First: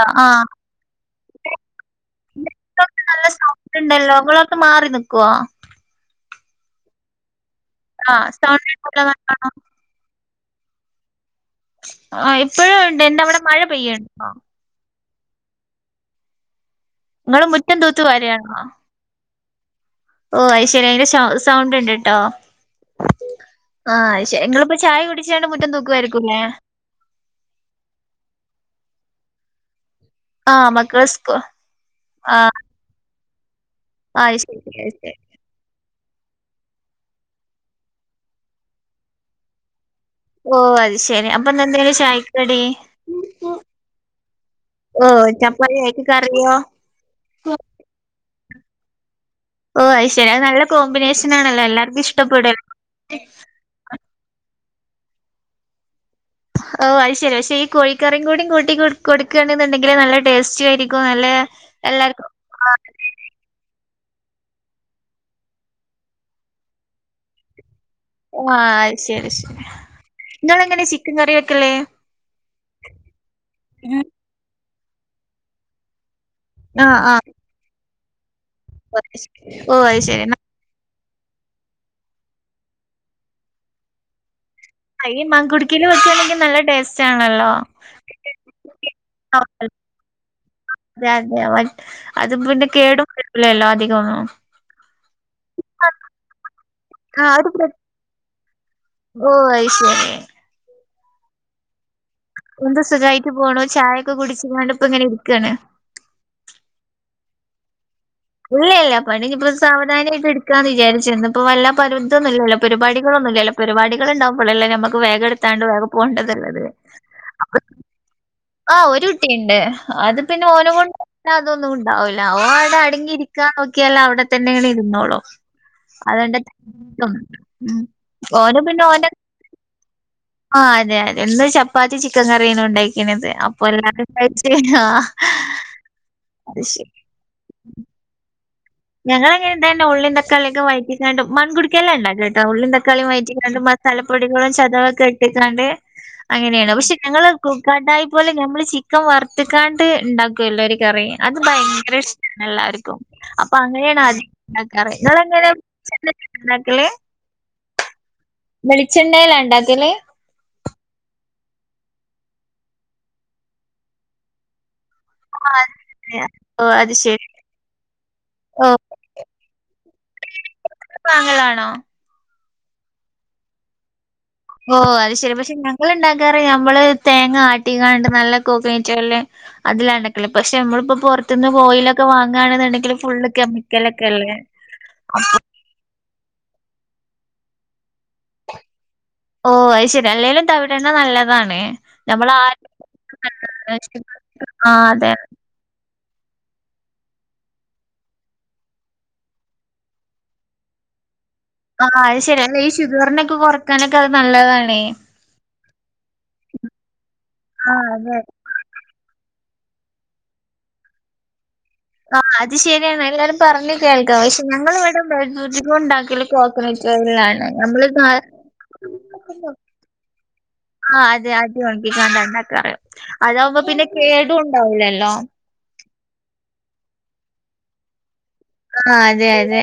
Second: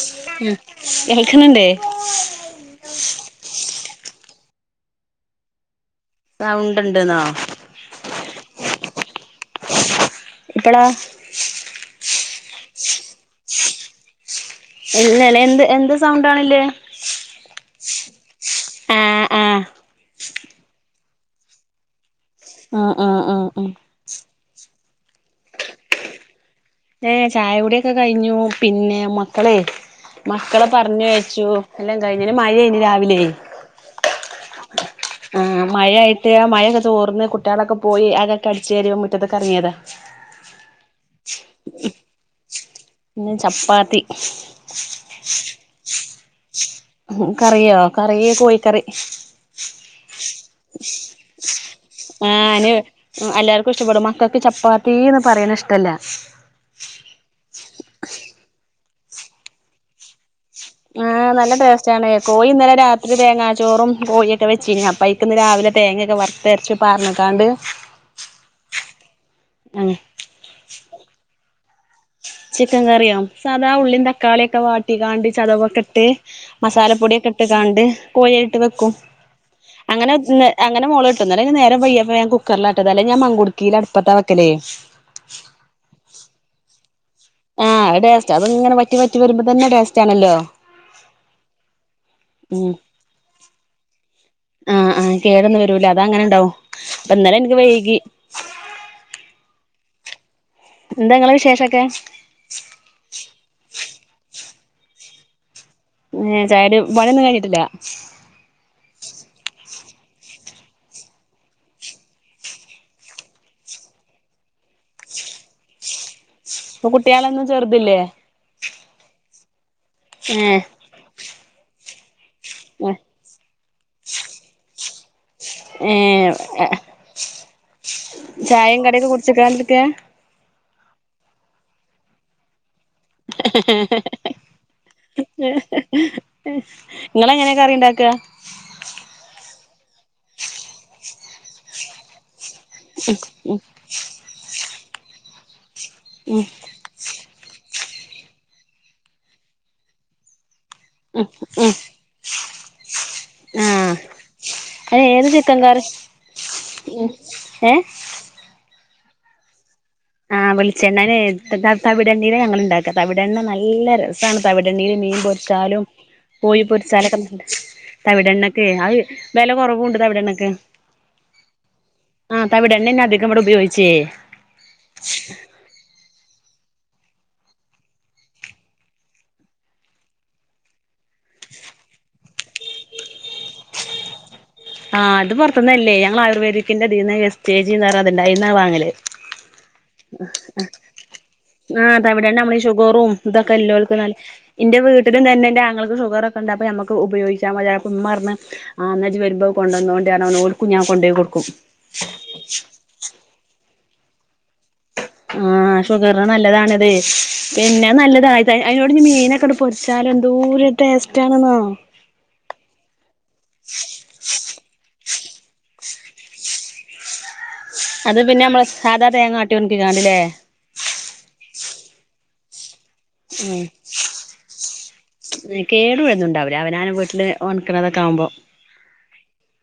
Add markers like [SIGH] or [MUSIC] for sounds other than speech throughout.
ആ ആ ഉം കേൾക്കണണ്ടേ [UNINTELLIGIBLE] നല്ല സൗണ്ട്ണ്ടല്ലോ ങ്ങളൊ ന്ന് മാറി നിക്കൊ സൗണ്ട്ണ്ട്ന്നോ ആ സൗണ്ട് [UNINTELLIGIBLE] ഇപ്പളോ ആ ഇപ്പഴുംണ്ട് എന്താ അവ്ടെ മഴ പെയ്യ്ണ്ടോ ഇല്ലെലെ എന്ത് എന്ത് സൗണ്ടാണ്ല്ലെ ങ്ങള് മുറ്റം തൂത്ത് വാരാണോ? ആ ഓ അത്ശെരി അയ്ന്റെ ശൗ സൗണ്ട്ണ്ട്ട്ടോ ആ ആ ആ ആ ഇങ്ങളിപ്പോ ചായ കുടിച്ചാണ്ട് മുറ്റം തൂക്കുവായ്രിക്കുംല്ലേ ഏ ചായ കുടിയാെക്കെ കയ്ഞ്ഞു പിന്നെ മക്കളെ മക്കളെ ആഹ് പർഞ്ഞു മക്കള് സ്കൂ അയ്ച്ചു എല്ലാം കഴിഞ്ഞു ന് മഴേന് രാവ് ലെ അയ്ശെരി അയ് ആ മഴായ്ട്ട് ആ മഴയൊക്കെ തോർന്ന് കുട്ട്യാളൊക്കെ പോയി അകക്കെ അട്ച്ചാരി പ്പോ മുറ്റത്ത്ക്കെർങ്ങ്യേതാ ഓ അത്ശെരി അപ്പന്നെന്തേനു ചായക്ക് കടി? പിന്നെ ചപ്പാത്തി ഓ ചപ്പാത്തി. അയ്ക്ക് കറിയോ? ഉം കറിയോ കറീ കോയിക്കറി ഓഹ് അത് ശരി അത് നല്ല കോമ്പിനേഷൻ ആണല്ലോ എല്ലാർക്കും ആ ഇഷ്ടപ്പെടല്ലോ ന് എല്ലാർക്കും ഇഷ്ടപ്പെടും. മക്കക്ക് ചപ്പാ ത്തീന്ന് പറയണിഷ്ടല്ല. ഓ അയ് ശരി. പക്ഷേ ഈ കോഴിക്കറീം കൂടി കൂട്ടി കൊട് കൊടുക്കാണെന്നുണ്ടെങ്കിൽ നല്ല ടേസ്റ്റി ആ ആയിരിക്കും നല്ല ടേസ്റ്റാണേ. എല്ലാർക്കും കോയിന്നലെ രാത്രി തേങ്ങാ ചോറും കോയിയൊക്കെ വെച്ചീനു. അപ്പ ഐക്കിന്ന് രാവിലെ തേങ്ങൊക്കെ വറുത്തെരച്ച് പാർന്ന്ക്കാണ്ട് ആ അയ്ശരി ശരി. ഉം ഇങ്ങളെങ്ങനെ ചിക്കൻ കറി വെക്കല്? ചിക്കൻ കറിയോ? സാദാ ഉള്ളിം തക്കാളിയൊക്കെ വാട്ടിക്കാണ്ട് ചതവൊക്കിട്ട് ആ ആ മസാലപ്പൊടിയൊക്കെ ഇട്ട്കാണ്ട് കോഴിയയിലിട്ട് വെക്കും. ഓ അത് ശരി ഓ അത് അങ്ങനെ ശരി. അങ്ങനെ മൊള് ഇന്നലെ ഞാൻനേരം വെയ്കിയപ്പോ ഞാൻ കുക്കറിലാട്ടത്. അല്ലെങ്ക് ഞാൻ മങ്കുടക്കേല് അടുപ്പത്താ വെക്കലേ. ഈ മൺകുട്ക്കേല് വെക്കാണെങ്കിൽ നല്ല ടേസ് ആ അത് ടേസ്റ്റ. അത്ങ്ങനെ വറ്റി വറ്റി വരുമ്പോ തന്നെ ടേസ്റ്റാണല്ലോ. രതെ അതും പിന്നെ കേടുംവര്ല്ലല്ലോ അധികൊന്നും. ആ ആ കേടൊന്നും വരൂല്ല. അതങ്ങനണ്ടാവും. ആ ഒരു അപ്പന്നലെൻക്ക് പ്ര വൈകി. ഓ അയ്ശരി. എന്താ ഇങ്ങളെ വിശേഷൊക്കെ? എന്ത് സുഖായിട്ട് പോണു. ചായൊക്കെ കുടിച്ച്ക്കാണ്ട് ഇപ്പങ്ങനെ ഇരിക്കാണ്. ഏ ചായെടി പണി ഒന്നും കഴിഞ്ഞിട്ടില്ല. ഇല്ല ഇല്ല പണി ഇപ്പോ സാവധാനായിട്ട് ഇട്ക്കാന്ന് വിചാരിച്ചു. ഇന്നുപ്പോ വല്ല പരുതൊന്നുല്ലല്ലോ. പരിപാടികളൊ ന്നുല്ലല്ലോ. പരുപാടികൾണ്ടാവുമ്പളല്ലേ അല്ലേ നമ്മക്ക് വേഗ എടുത്താണ്ട് വേഗ പോണ്ടത്ള്ളത്. ഇപ്പ കുട്ട്യാളൊന്നും ചെറ്ത് ല്ലേ? ആ ഒരു കുട്ടിണ്ട്. അത് പിന്നെ ഏഹ് ഓന കൊണ്ട് അതൊന്നുണ്ടാവൂല. ല്ല. ഓൻ അവടെ അടങ്ങിരിക്കാൻ നോക്കിയാല് അവടെ തന്നെങ്ങ്ട് ഇരുന്നോളും. ഏ അതന്റെ [INAUDIBLE] ഓന് ചായയും പിന്നെ ഓന്റെ കടിയൊക്കെ കുടിച്ചിക്കാണ്ടിരിക്ക ആ അതെ അതെ ഇന്നു ചപ്പാത്തിം ചിക്കൻ കറിയേനുണ്ടായി ഇന്നത്തേ അപ്പ എല്ലാരും കഴിച്ചെ കയ്ഞ്ഞോ? ആ അത് ശെരി. നിങ്ങള് എങ്ങനെ കറി ഉണ്ടാക്ക ഞങ്ങളങ്ങനെണ്ടായെന്നു ഉള്ളിന്തക്കാള്യക്കെ വയറ്റികാണ്ട്, മൺ കുടിക്കേലല്ലത് ആ ഉള്ളി തക്കാളീം വയറ്റിക്കാണ്ട് മസാലപ്പൊടികളും ചതവൊക്കെ ഇട്ടിക്കാണ്ട് ഉം അങ്ങനെയാണ് പക്ഷേ ഞങ്ങള് കു കടായി പോലെ ഞമ്മള് ചിക്കൻ വറുത്ത്ക്കാണ്ട് ഇണ്ടാക്ക്വല്ലോ എട കറി ഉം അത് ഉം ഭയങ്കര ഇഷ്ടാണേല്ലാർക്കും. പ്പ ആഹ് അങ്ങനേണ് [INAUDIBLE] ഇണ്ടാക്കാറ്. അത് ഏത് ഇങ്ങളെങ്ങനെ ചിക്കൻ കറി [INAUDIBLE] ഇണ്ടാക്കല്? ഉം ഏ? വെളിച്ചെണ്ണേലാ ഇണ്ടാക്കല്? ആ വെളിച്ചെണ്ണനേ എടുത്തിട്ടാ തവിടെണ്ണീല ഞങ്ങള് ഇണ്ടാക്കാ. തവിടെണ്ണ നല്ല രസാണ് തവിട് എണ്ണീല് മീൻ ഓഹ് അത് പൊരിച്ചാലും കോയി ഓഹ് അത് പൊരിച്ചാലൊക്കെ ശരി. നല്ല തവിടെണ്ണക്കെ ഓഹ് ആഹ് വെല കൊറവുണ്ട് തവിടെണ്ണക്ക്. ങ്ങളാണോ? ആ തവിടെണ്ണന്നേ അധികം ഇവടെ ഉപയോഗിച്ചേ. ഓ അത് ശരി പക്ഷെ ഞങ്ങള്ണ്ടാ ക്കാറ് ഞമ്മള് തേങ്ങ ആട്ടിക്കാണ്ട് നല്ല കോക്കനറ്റൊയില് അതിലാണ്ടക്കല്. പക്ഷേ നമ്മളിപ്പോ പൊർ ത്തുന്ന് ഓയിലൊക്കെ വാങ്ങാണെന്നുണ്ടെങ്കില് ഫുള്ള് കെമിക്കലൊക്കെ അല്ലേ? ആ ഇത് പൊറത്തുന്നല്ലേ. ഞങ്ങൾ ആയുർവേദിക്കിന്റെതീന്ന് എസ് കേ ജീ ന്നറഞ്ഞതിണ്ട് അയിന്ന വാങ്ങല്. ഓഹ്! അത് ശരി. അല്ലേലും തവിടെണ്ണ നല്ലതാണ്. ആ നമ്മള് തവിടെണ്ണമ്മള് ഷുഗറും ഇതൊക്കെല്ലോൽക്ക് നല്ല ന്റെ ആഹ് വീട്ടിലും അതെ. ഇതന്നെ. ന്റെ ആങ്ങൾക്ക് ഷുഗറൊക്ക് ണ്ട് ഞമ്മക്ക് ഉപയോഗിച്ചാമതി പറഞ്ഞപ്പ ഉമ്മാർഞ്ഞ് ന്ന ജ്ജ് വരുമ്പോ കൊണ്ടന്നോണ്ട്യാണ് പറഞ്ഞ് ഓൽക്കും ഞാ കൊണ്ടേയ്ക്കൊട് ആ അത് ശരി. അല്ല ഈ ഷുഗറിനൊക്കെ കൊറക്കാനൊക്കെ അത് നല്ലതാണേ. ആഹ് ഷുഗറിന് നല്ലതാണതേ ആഹ് പിന്നെ അതെ. നല്ലത അയ് അയില് മീനൊക്കെങ്ങട് പൊരിച്ചാലെന്തോരു ടേസ്റ്റ് ആണെന്നോ ആഹ് അത് ശരിയാണ് എല്ലാരും പറെഞ് കേൾക്കാ പക്ഷെ ഞങ്ങളിവ്ടെ ണ്ടായിരുന്നുധികുണ്ടാക്കല് കോക്കനട്ട് ഓയിലിൽ ആണ്. അത് പിന്ന മ്മള് സാദാ തേങ്ങാട്ടികൊണ്ട് ഇരുന്നാമതീല്ലേ? ആ അതെ ആട്ടി ഒണക്കിക്കാണ്ട് [UNINTELLIGIBLE] അതാവുമ്പോ പിന്നെ കേടും ഉണ്ടാവൂലല്ലോ ഉം കേട് വെര്ണ്ണ്ണ്ടാവൂല അവനാന്റെ വീട്ട്ല് ഒണക്കണതക്കാകുമ്പോ ആ അതെ അതെ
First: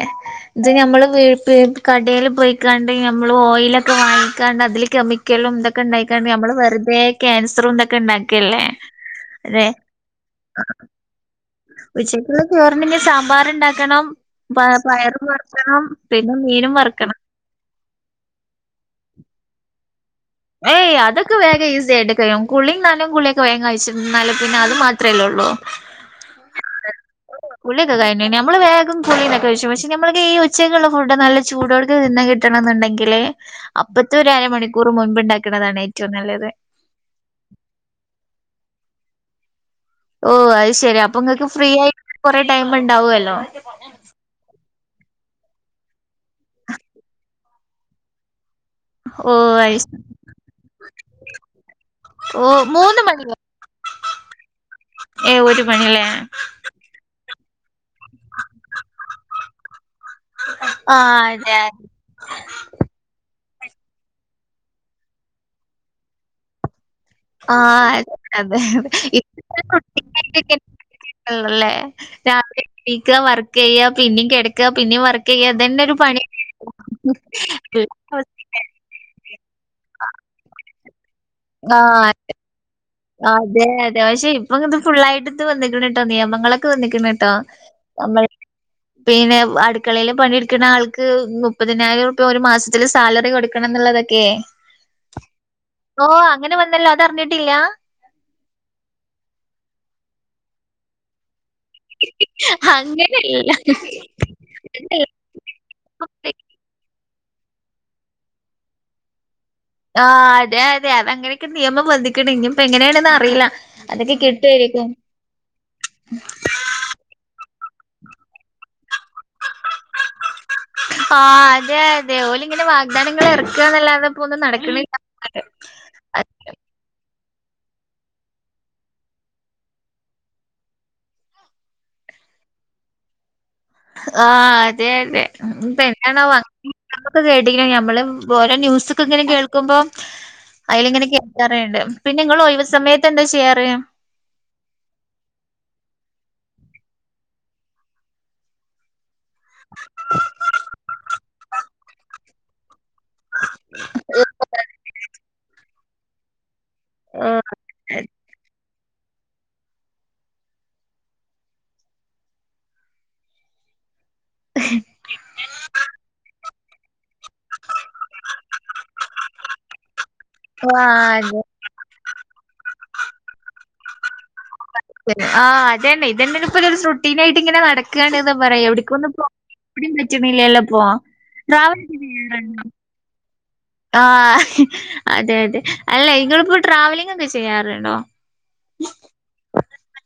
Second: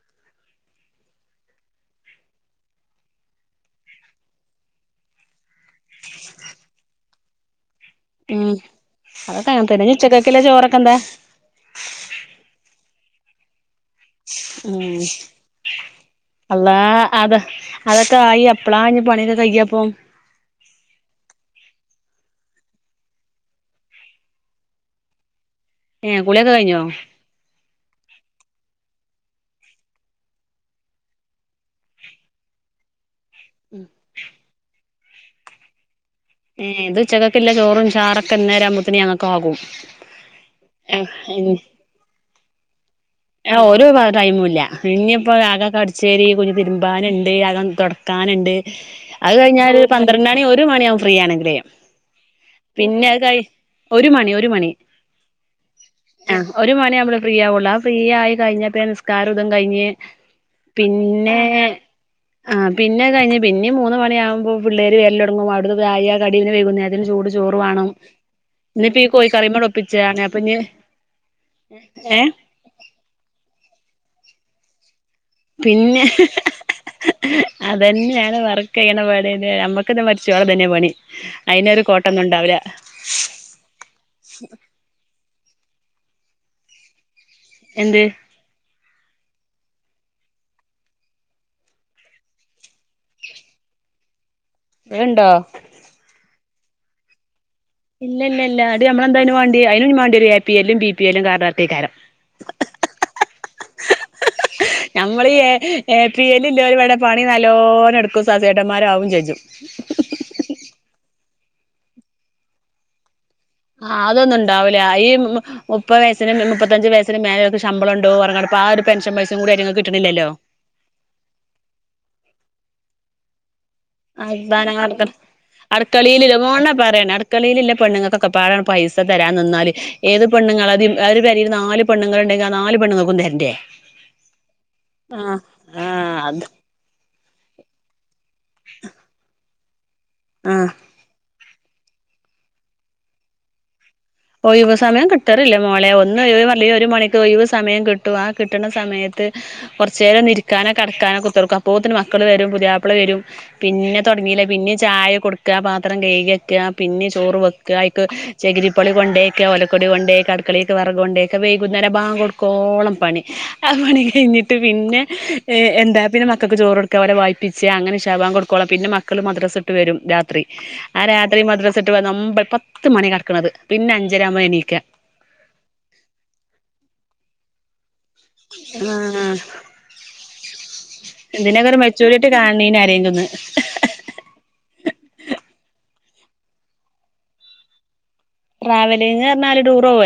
ഇത് നമ്മള് വീട്ട് കടേൽ പോയ്ക്കാണ്ട് ഞമ്മള് ഓയിലൊക്കെ വാങ്ങിക്കാണ്ട് അതില് കെമിക്കലും ന്തൊക്കെണ്ടായിക്കാണ്ട് നമ്മൾ വെറുതെ ക്യാൻസറുണ്ടാ ഉം ണ്ടാക്കിയല്ലേ അതൊക്കെ അതെ അങ്ങനെ തന്നെ ഇനി ഉച്ചക്കക്കില്ല ചോറൊക്കെ എന്താ ഉച്ചക്ക് ചോറും പിന്നെ സാമ്പാർണ്ടാക്കി ഉ പിന്നെ മീനും അല്ലാഹ് വറുക്കണം അത അതൊക്കെ ആയി എപ്പളാ ആ ഇഞ് പണിയൊക്കെ കയ്യപ്പൊ ഏയ് അതൊക്കെ വേം കയ്യും ഈസിയാട്ട് കഴിയും കുളീം നനേം കുളിയൊക്കെ വേഗം കഴിച്ചിരുന്നാല് പിന്നെ അത് മാത്രല്ലേള്ളൂ ഏ കുളിയൊക്കെ കയ്ഞ്ഞോ കുളിയൊക്കെ കയ്ഞ്ഞു നമ്മള് വേഗം കുള്യൊക്കെ കയ്ച്ച് പക്ഷെ നമ്മുക്ക് ഉച്ചേക്കുള്ള ഫുഡോക്കെ നല്ല ചൂടോട്‌ക്കെ തിന്നാൻ കിട്ടണംന്ന്ണ്ടെങ്കി ണ്ടെങ്കിൽ അപ്പത്ത ഒരു അരമണിക്കൂർ മുൻപ് ഉണ്ടാക്ക് ണതാണ് ഏറ്റ ഏ ഇത് ഉച്ചക്കെക്കൊള്ളെ ചോറും ചാറൊക്കെ ഇന്നേരാവുമ്പത്തിനും ഞങ്ങക്കാകും ഓ അയ് ശെരി അപ്പൊ ങ്ങക്ക് ഫ്രീ ആയിട്ട് കൊറേ ഒരു ടൈമുംല്ല ഇനിപ്പൊ അകൊക്കെ അടിച്ചേരി തുണി തിരുമ്പാനുണ്ട് അകൊന്ന് തൊട്‌ക്കാന്ണ്ട് ഓ അത് കഴിഞ്ഞാല് ശ ഒരു പന്ത്രണ്ട് മണി ഒരു മണിയാവും ഫ്രീ ആണെങ്കില് ഓ മൂന്ന് പിന്നെ അ മണിയോ കയ് ഒരു മണി ഒരു മണി ഏ ഒരു മണില്ലേ ആഹ് ഒരു മണിയാവുമ്പളേ ഫ്രീ ആവൊള്ളൂ ആ ഫ്രീ ആയി കഴിഞ്ഞപ്പനിസ്കാരൊതും കയ്ഞ്ഞ് ആ പിന്നെ അതെ ആ പിന്നെ കഴിഞ്ഞഞ് പിന്നിം മൂന്ന് മണിയാകുമ്പോ പിള്ളേര് വെരലോടങ്ങും അവിടുന്ന് ചായ കടി പിന്നെ വൈകുന്നേര അതിന് ചൂട് ആ. ചോറ് വേണം അതെ, അതെ. ഇന്നിപ്പീ ഇപ്പത്തെ കോഴിക്കറിയമ്മേണ്ട് ഒപ്പിച്ച അപ്പൊ ഇനി കുട്ടികൾക്കൊക്കെ ല്ലേ രാവിലെ എണിക്കാ വർക്ക് ചെയ്യ പിന്നിം കെടക്ക പിന്നിം വർക്ക് ചെയ്യാ ഇതന്നെ ഒരു പിന്നെ പണി [UNINTELLIGIBLE] നമ്മക്കിത് മര്ച്ചോളം ഇതന്നെ പണി ആ. അയ്നൊരു കോട്ടംന്നുണ്ടാവൂല അതെ അതെ പക്ഷെ ഇപ്പൊ ഇത് ഫുള്ളായിട്ട് തൊക്കെ വന്നക്ണോട്ടോ നിയമങ്ങളൊക്കെ വന്നിക്കണ് ആ എന്ത് നമ്മ പിന്നെ അടുക്കളയില് പണിയെടുക്ക്ണ ആൾക്ക് മുപ്പതിനായിരം രൂപ്യാ ഒരു മാസത്തില് സാലറി കൊടുക്കണ ന്നുള്ള തൊക്കെ ങ്ങനണ്ടോ അങ്ങനെ വന്നല്ലോ അതറിഞ്ഞിട്ടില്ല ഇല്ല ഇല്ല ഇല്ല അത് നമ്മളെന്തായിന് വാണ്ടിയെ അയനും വാണ്ടീരും A P L B P L card വർക്കേക്കാരം ഹി ഹി ഹി അങ്ങനല്ല ഹ് ഹ് ഹ ഞമ്മള് എപി എല്ല് ഇല്ലോലിവ്ടെ പണി നല്ലോണം എടുക്കും സാസ്യേട്ടന്മാരാവും ചേയ്യും ആഹ് അതെയ അതെ അങ്ങനെയൊക്കെ നിയമം വന്നക്കണ് ഇനിപ്പൊ എങ്ങനെണന്ന് അറിയില്ല ആ അതൊക്കെ അതൊന്നും ഉണ്ടാവില്ല കിട്ടുവായിരിക്കും ഈ മുപ്പത് വയസിന് മുപ്പത്തഞ്ചു വയസിന് മേലെക്കെ ഇ ശമ്പള ഉണ്ടോറ്ഞ് കൊണ്ട് ആ ഒരു പെൻഷ പൈസിം കൂടി ആയിറ്റിങ്ങൾക്ക് കിട്ടണില്ലല്ലോ ഇപ്പൊ ആ അതെ അതെ ഓല്ങ്ങനെ വാഗ്ദാനങ്ങളെർക്കും [UNINTELLIGIBLE] അടുക്കളിയിലില്ലേ നൊണ പറയന്നെ അട്‌ക്കളിയില്ള്ള പെണ്ണങ്ങക്കൊക്കപാടെ പൈസ തരാന് നിന്നാല്ഏത് പെണ്ങ്ങളാ ഒരു പെരേല് നാല് പണ്ണുങ്ങളണ്ട് നാല് പെണ്ങ്ങക്കും തെര്ണ്ടെ ആഹ്... അതെ.. അതെ.. ഇപ്പ ആഹ് എന്തണവോ അത് [UNINTELLIGIBLE] ഇപ്പൊ കേട്ടീക്കന നമ്മൾ ഓരോ ന്യൂസൊക്കെ ഇങ്ങനെ കേൾക്കുമ്പോ ആഹ് അയ്ല് ങ്ങനെ കേ [UNINTELLIGIBLE] പിന്നെങ്ങളൊയിവ് സമയത്തെന്താ ചെയ്യാറ്..? ഒയിവ് സമയം കിട്ടറില്ല മോളെ.. ഒന്ന് [UNINTELLIGIBLE] ഒരു മണിക്കൊയിവ് സമയം കിട്ടും.. ആ കിട്ടണ സമയത്ത് കൊറച്ചേരൊന്നിരിക്കാനോ കെടക്കാനോ കുത്തിർക്കും അപ്പോത്തിന് മക്കള്വരും പുതിയാപ്ലവരും പിന്നെ തൊടങ്ങി പിന്നീ ചായ കൊട്ക്ക പാത്രം കെയ്ക്യക്ക പിന്നി ചോറ് ആഹ് വെക്ക അയ്ക്ക് ചകിരി പ്പൊളി കൊണ്ടേക്ക ഒലക്കൊടി കൊണ്ടേക്ക അട്ക്കളീക്ക് വറകൊണ്ടേക്ക വൈകുന്നേര ബാങ്കൊട്ക്കോളം പണി [UNINTELLIGIBLE] കയ്ഞ്ഞിട്ട് പിന്നെ എന്താ പിന്നെ മക്കക്ക് ചോറൊട്ക്കാ അവരെ വായ്പ്പ് ചാ ങ്ങനെ ഇഷാ ബാങ്കൊട്ക്കോളം പിന്നെ മക്കള് മദ്രസട്ട് വരും രാത്രി ആ അതെ രാത്രി മദ്രട്ട് വന്ന് ഒമ്പത് പത്ത് മണി ആവും കെട്ക്കണത് പിന്നെ അഞ്ചരാമ്പ എണീക്ക ങാ... അതെന്നെ.. ഇതന്നിപ്പൊരു സ്രുട്ടീനായിട്ടിങ്ങനെ നടക് ക്കാണ്ന്ന് പറയാ. എവിടിക്കൊന്ന് പോ [INAUDIBLE] പറ്റ്ണില്ലല്ലപ്പൊ... തിനെക്കൊരു മെച്ചൂരിട്ടി കാണിണീന് ആരേലൊന്ന്. ആഹ്ഹ്... അതെ.. അതെ.. അല്ല ഇങ്ങളിപ്പൊ ട്രാവലിംഗൊക്കെ ചെയ്യാറ്ണ്ടോ..? ട്രാവലിങ്റഞ്ഞാല് ടൂറോവേ...?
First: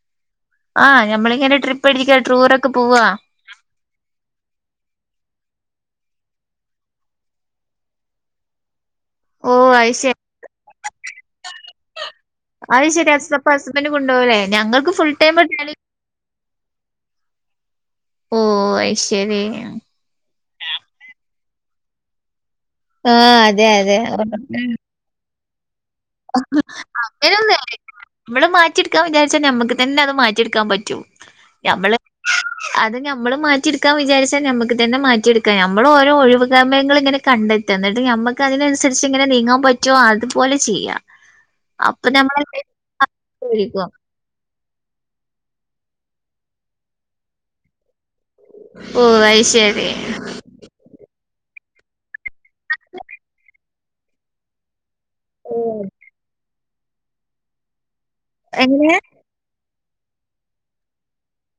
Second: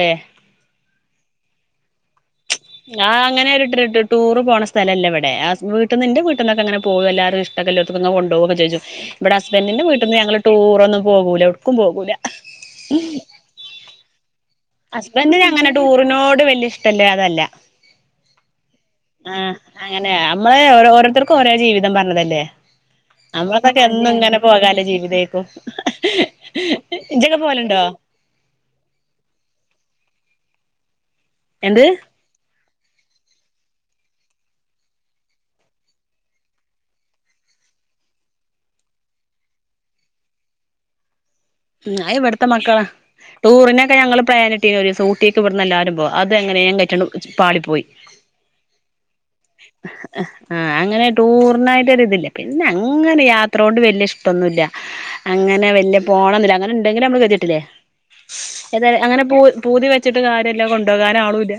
ആഹ് ഞമ്മളിങ്ങനെ ട്രിപ്പ് അടിക്ക ടൂറൊക്കെ പോവാ ഞാ... അങ്ങനൊരു [UNINTELLIGIBLE] ടൂറ് പോണ സ് സ്ഥലല്ലിവ്ടെ [UNINTELLIGIBLE] വീട്ട്ന്ന് ന്റെ വീട്ട്ന്നൊക്കെങ്ങനെ പോകല്ലാരുഷ്ടക്ക ലോത്തക്ക്ങ്ങനെ കൊണ്ടോകൊക്കെചോച്ച വിടെ ഓഹ് ഹസ്ബന്റിന്റെ അത് ശരി വീട്ട്ന്നങ്ങള് ടൂറൊന്നും പോകൂല.. ഏട്ക്കും പോകൂല... ക്ഹ.. അയ്ശരി.. ഹസ്.. പ്പ.. ഹസ്ബൻഡ് കൊണ്ടൊവുലെ ഞങ്ങ ഹസ്ബന്റിനങ്ങനെ ടൂറിനോട്.. വല്ല്യേ ഇഷ്ടല്ലാതല്ല. ങാ... ശരി അങ്ങനെ. അമ്മള് ഓരോര്ത്തർക്കോരോ ജീവിതം പറഞ്ഞതല്ലേ. ആഹ് അതെ അതെ നമ്മൾക്കൊക്കെന്നും ങ്ങനെ പോകാല്ല ജീവിതേര്ക്കും. അഹ്... അങ്ങനൊന്ന [INAUDIBLE] മ്മള് മാറ്റിെട്ക്കാ വിചാര് ച്ച ഞമ്മക്ക് തന്നത് മാറ്റിട്ക്കാ പറ്റും. എന്ത് ഞമ്മള് [UNINTELLIGIBLE] അത് ഞമ്മള് മാറ്റിട്ക്കാ വിചാര്ച്ചാ ഞമ്മക്ക് തന്നെ മാറ്റിട്ക്കാ. ഞമ്മളു ഓരോ ഒഴിവു സമയങ്ങളിങ്ങനെ കണ്ടെ ത്ത്ന്നട്ട് ഞമ്മക്കതിനൻസരിച്ച് ങ്ങനെ നീങ്ങാമ്പറ്റോ അത്പോലെ ചെയ്യ... ഉം.. അയ്വ്ട്ത്തെ മക്ക... ലൈഫിരിക്കും ടൂറിനൊക്കെ ഞങ്ങള് പ്ലാനി ട്ടീന്നോരീസം ഊട്ടീക്കിവ്ട്ന്നെല്ലാരും പോ.. അതെങ്ങനെങ്ങറ്റണു.. പാളി പോയ്. ഓ അത് ശരി ങ്ഹ്... ങ്ഹ്... ങാ.. അങ്ങനെ ടൂർനായ്റ്റൊരിതില്ല. പിന്നെങ്ങനെ. യാത്രോണ്ട് വല്ല്യ ഇഷ്ടൊന്നുല്ല. ഓ അങ്ങനെ വല്ല്യേ പോണംന്നില്ല അങ്ങനെണ്ടെങ്കില് മ്മള് കേത്ട്ടിലെ [UNINTELLIGIBLE] ഏത്.. എങ്ങനെ അങ്ങനെ പോ പൂതിവച്ചിട്ട് കാര്യല്ല.. കൊണ്ടോകാനാളൂല്ല..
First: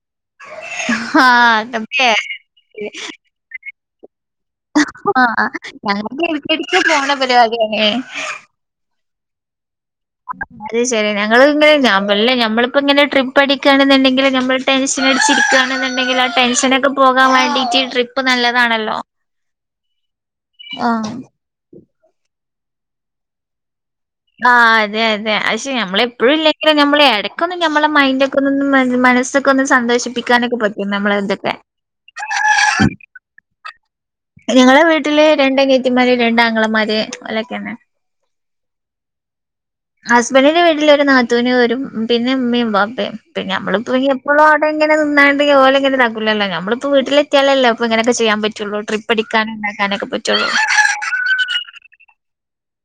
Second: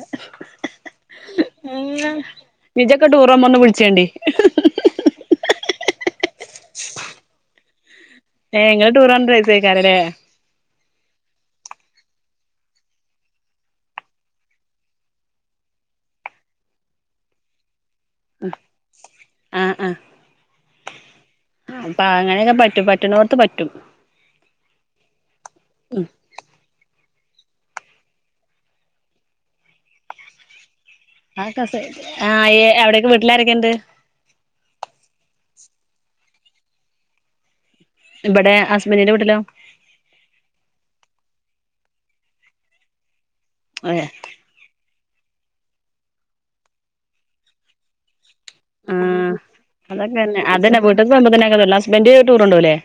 ആഹ് അതൊക്കെ ഹ്ഹഹ്ഹ്മ്മ്.... ഇജ്ജൊക്കെ ടൂറോകുമ്പൊന്ന് വിൾച്ചോണ്ടി... ങാ... അ.. ആ... [UNINTELLIGIBLE] ഞങ്ങക്കെടക്കെടക്ക് പോണ പരിപാടിയാണെ. ങേ... ങ്ങളെ ടൂർ എന്തായിപ്പോയി... അത്ശരി.. ഞങ്ങളുങ്ങനന്യാണ് തല്ലേ.. നമ്മളിപ്പോ ഇങ്ങനെ ട്രിപ്പ്‌ അടിക്കയാണെന്നൊണ്ടെങ്കില് ഞമ്മള് ടെൻഷനട്ച്ചിരിക്കാണ്ന്ന്ണ്ടെങ്കി ആ ടെൻഷനൊക്കെ പോ പോകാ വേണ്ടീറ്റ് ട്രിപ്പ് നല്ലതാണല്ലോ. ആഹ് ആഹ്.. പ്പാങ്ങനൊക്കെ പറ്റും. പറ്റുണോട്ത്തു പറ്റും. ആ.. അതെ.. അതെ.. അയ്ശ ഞമ്മളെപ്പഴുല്ലെങ്കിലു ഞമ്മളെട ക്കൊന്ന് ഞമ്മളെ മൈന്റൊക്കൊന്നൊന്ന് മനസ്സൊെക്കൊന്ന് സന്തോഷിപ്പിക്കാനൊക്കെ പ [UNINTELLIGIBLE] ങാ.. ഏ.. അവ്ടൊക്കെ വീട്ടിലാരൊക്കെണ്ട്..? ഞങ്ങളെ വീട്ടില് രണ്ടന്യേത്തിമാര്, രണ്ടാങ്ങളമാര് ഓല്ലൊക്കെന്ന. ഇബടെ ഹസ്ബന്റിന്റെ വീട്ടിലോ..? ഹസ്ബന്റിന്റെ വീട്ടിലൊരു നാത്തൂനൊരു.. മ്.. പിന്നെ ഉമ്മേം ബാപ്പേം. പിന്നമ്മള് ഏഹ് ഇപ്പവുങ്ങി എപ്പളുവടങ്ങ ന്നാണ്ട് ഓലങ്ങനെതാക്കൂലല്ലോ ഞമ്മള്പ്പോ വീട്ടിലെത്യാലല്ലേ അപ്പ ഇങ്ങനക്കെ ചിയ്യാം പ റ്റുള്ളൂ.. ട്രിപ്പ് ആഹ് അടിക്കാനുണ്ടാക്കാനൊക്കെ അതൊക്കെന്നെ പറ്റൊള്ളൂ. അതന്നെ വീട്ട്ക്ക് വരുമ്പോ തന്നെ ഹസ്ബന്റ് ടൂറ് കൊണ്ടോവുലേ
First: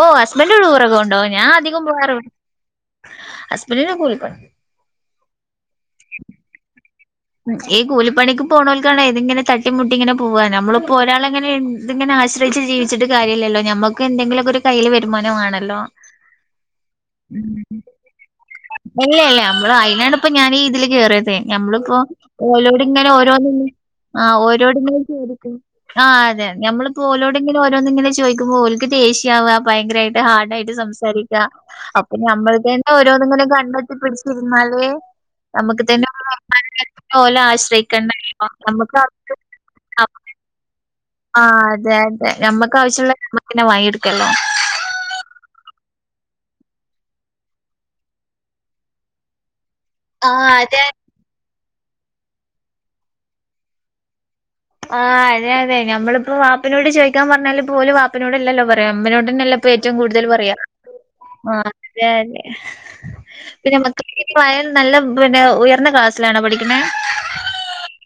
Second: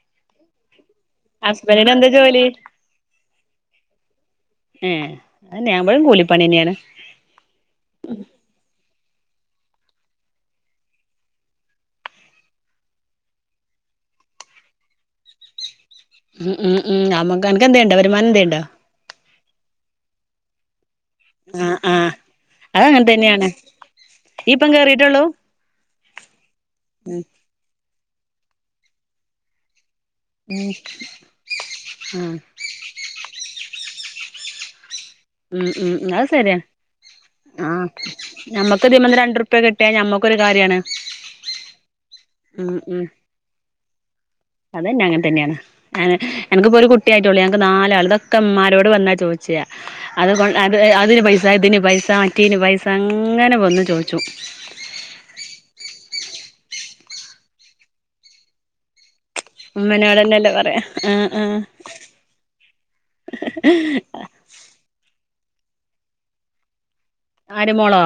ഓ ഹസ്ബന്റു ടൂറൊക്കകൊണ്ടോവും ഞാ അധികം പോകാറ് മ്മ്.. അയന്നെ [UNINTELLIGIBLE] കൂലി പണിയന്ന്യാണ്. ഉം.. ഈ കൂലിപ്പണിക്ക് പോണോൽ ക്കാണെ തിങ്ങനെ തട്ടിമുട്ടിങ്ങനെ പോവാ നമ്മളിപ്പൊരാളിങ്ങനെ [UNINTELLIGIBLE] തിങ്ങനാശ്രയ്ച്ച് ജീവിച്ട്ട്കാര്യല്ലല്ലോ ഞമ്മക്ക് എന്തെങ്കിലൊക്ക ഒരു കയ്യില് വരുമാനംമാണല്ലോ ഉം ഉം ഉം അമുക് അനക്ക് എന്തേണ്ടാ? വരുമാനം എന്തണ്ടോ ഇല്ല ഇല്ല നമ്മള് അയിലാണ് ഇപ്പ ഞാനീ ഇതില് കേറിയതേ. ആഹ് ഞമ്മളിപ്പോ ആഹ് അത് അങ്ങനെ ഓരോടിങ്ങനെ തന്നെയാണ് ഓരോന്നും ങാ.. ഇയ്യ് ഇപ്പം ഓരോടെങ്കിലും കേറിയിട്ടുള്ളൂ [UNINTELLIGIBLE] ങാ അതെ നമ്മളിപ്പോ ഉം ഓലോടിങ്ങ ഓരൊ ഇതെന്ത്ങ്ങനെ ചോദിക്കുമ്പോ ഒല്ക്ക് ദേഷ്യയാവുക പയങ്കരായിട്ട് ഹാർഡ് ആയിട്ട് സംസാരിക്ക.. അപ്പ ആഹ് നമ്മൾക്ക് തന്നെ ഓരോന്നിങ്ങനെ കണ്ട് ത് പിടിച്ചിരുന്നാലേ മം മം അത് സര്യാ ഓലെ ആ ആശ്രയിക്കണ്ടല്ലോ നമ്മക്ക് ദ് മ് ന്ന് രണ്ടുറുപ്യ കിട്ട്യ ഞമ്മക്കൊരു കാര്യാണ് ആ അതേ അതേ ഉം ഞമ്മക്ക് ഉം ആവശ്യള്ളത് ഞമ്മക്ക് പിന്നേ വാങ്ങിയെടുക്കാലോ ആ നെനക്ക്പ്പോ ഒരു കുട്ടിയായിട്ടള്ളൂ. ഞങ്ങക്ക് നാലാള്. ഇതൊക്കെമ്മാരോട് വന്നാ ചോച്ചാ അത് കൊ ആഹ് അത് അതെ അതിന് പൈസ ഇതിന് പൈസ മറ്റീന് പൈസ അങ്ങനെ വന്നു ചോച്ചു ക്കാൻ പറഞ്ഞാലുപ്പ ഓല് വാപ്പനോടല്ലല്ലോ പറയാ. ഉമ്മാനോടന്നല്ലേപ്പ ഏറ്റവും കൂടുതല് ഉമ്മനോടന്നെല്ലേ പറയാ ആഹ് ആ അതാണ്. പ്പ ഞമ്മക്ക്പ്പ ആഹ് [UNINTELLIGIBLE] നല്ല പിന്നെ ഉയർന്ന ക്ലാസിലണോ പഠിക്കണേ? ആര് മോളോ?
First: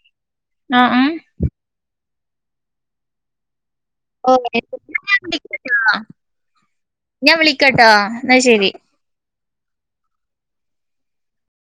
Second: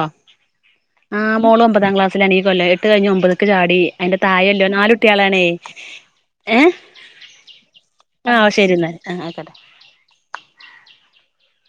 ആഹ് ആഹ് ആ മോള് ഒമ്പതാം ക്ലാസ്സ്ലാണ് ഈ കൊല്ലം. എട്ടു കഴിഞ്ഞ് ഒമ്പത്ക്ക് ചാടി. അയിന്റെ ഓഹ് തായല്ലോ നാല് കുട്ട്യോളാണേ. ഏ ഞാൻ വിളിക്കട്ടോ ആ എന്നാ ശരി ശരിന്നാ ആ ആക്കട്ടെ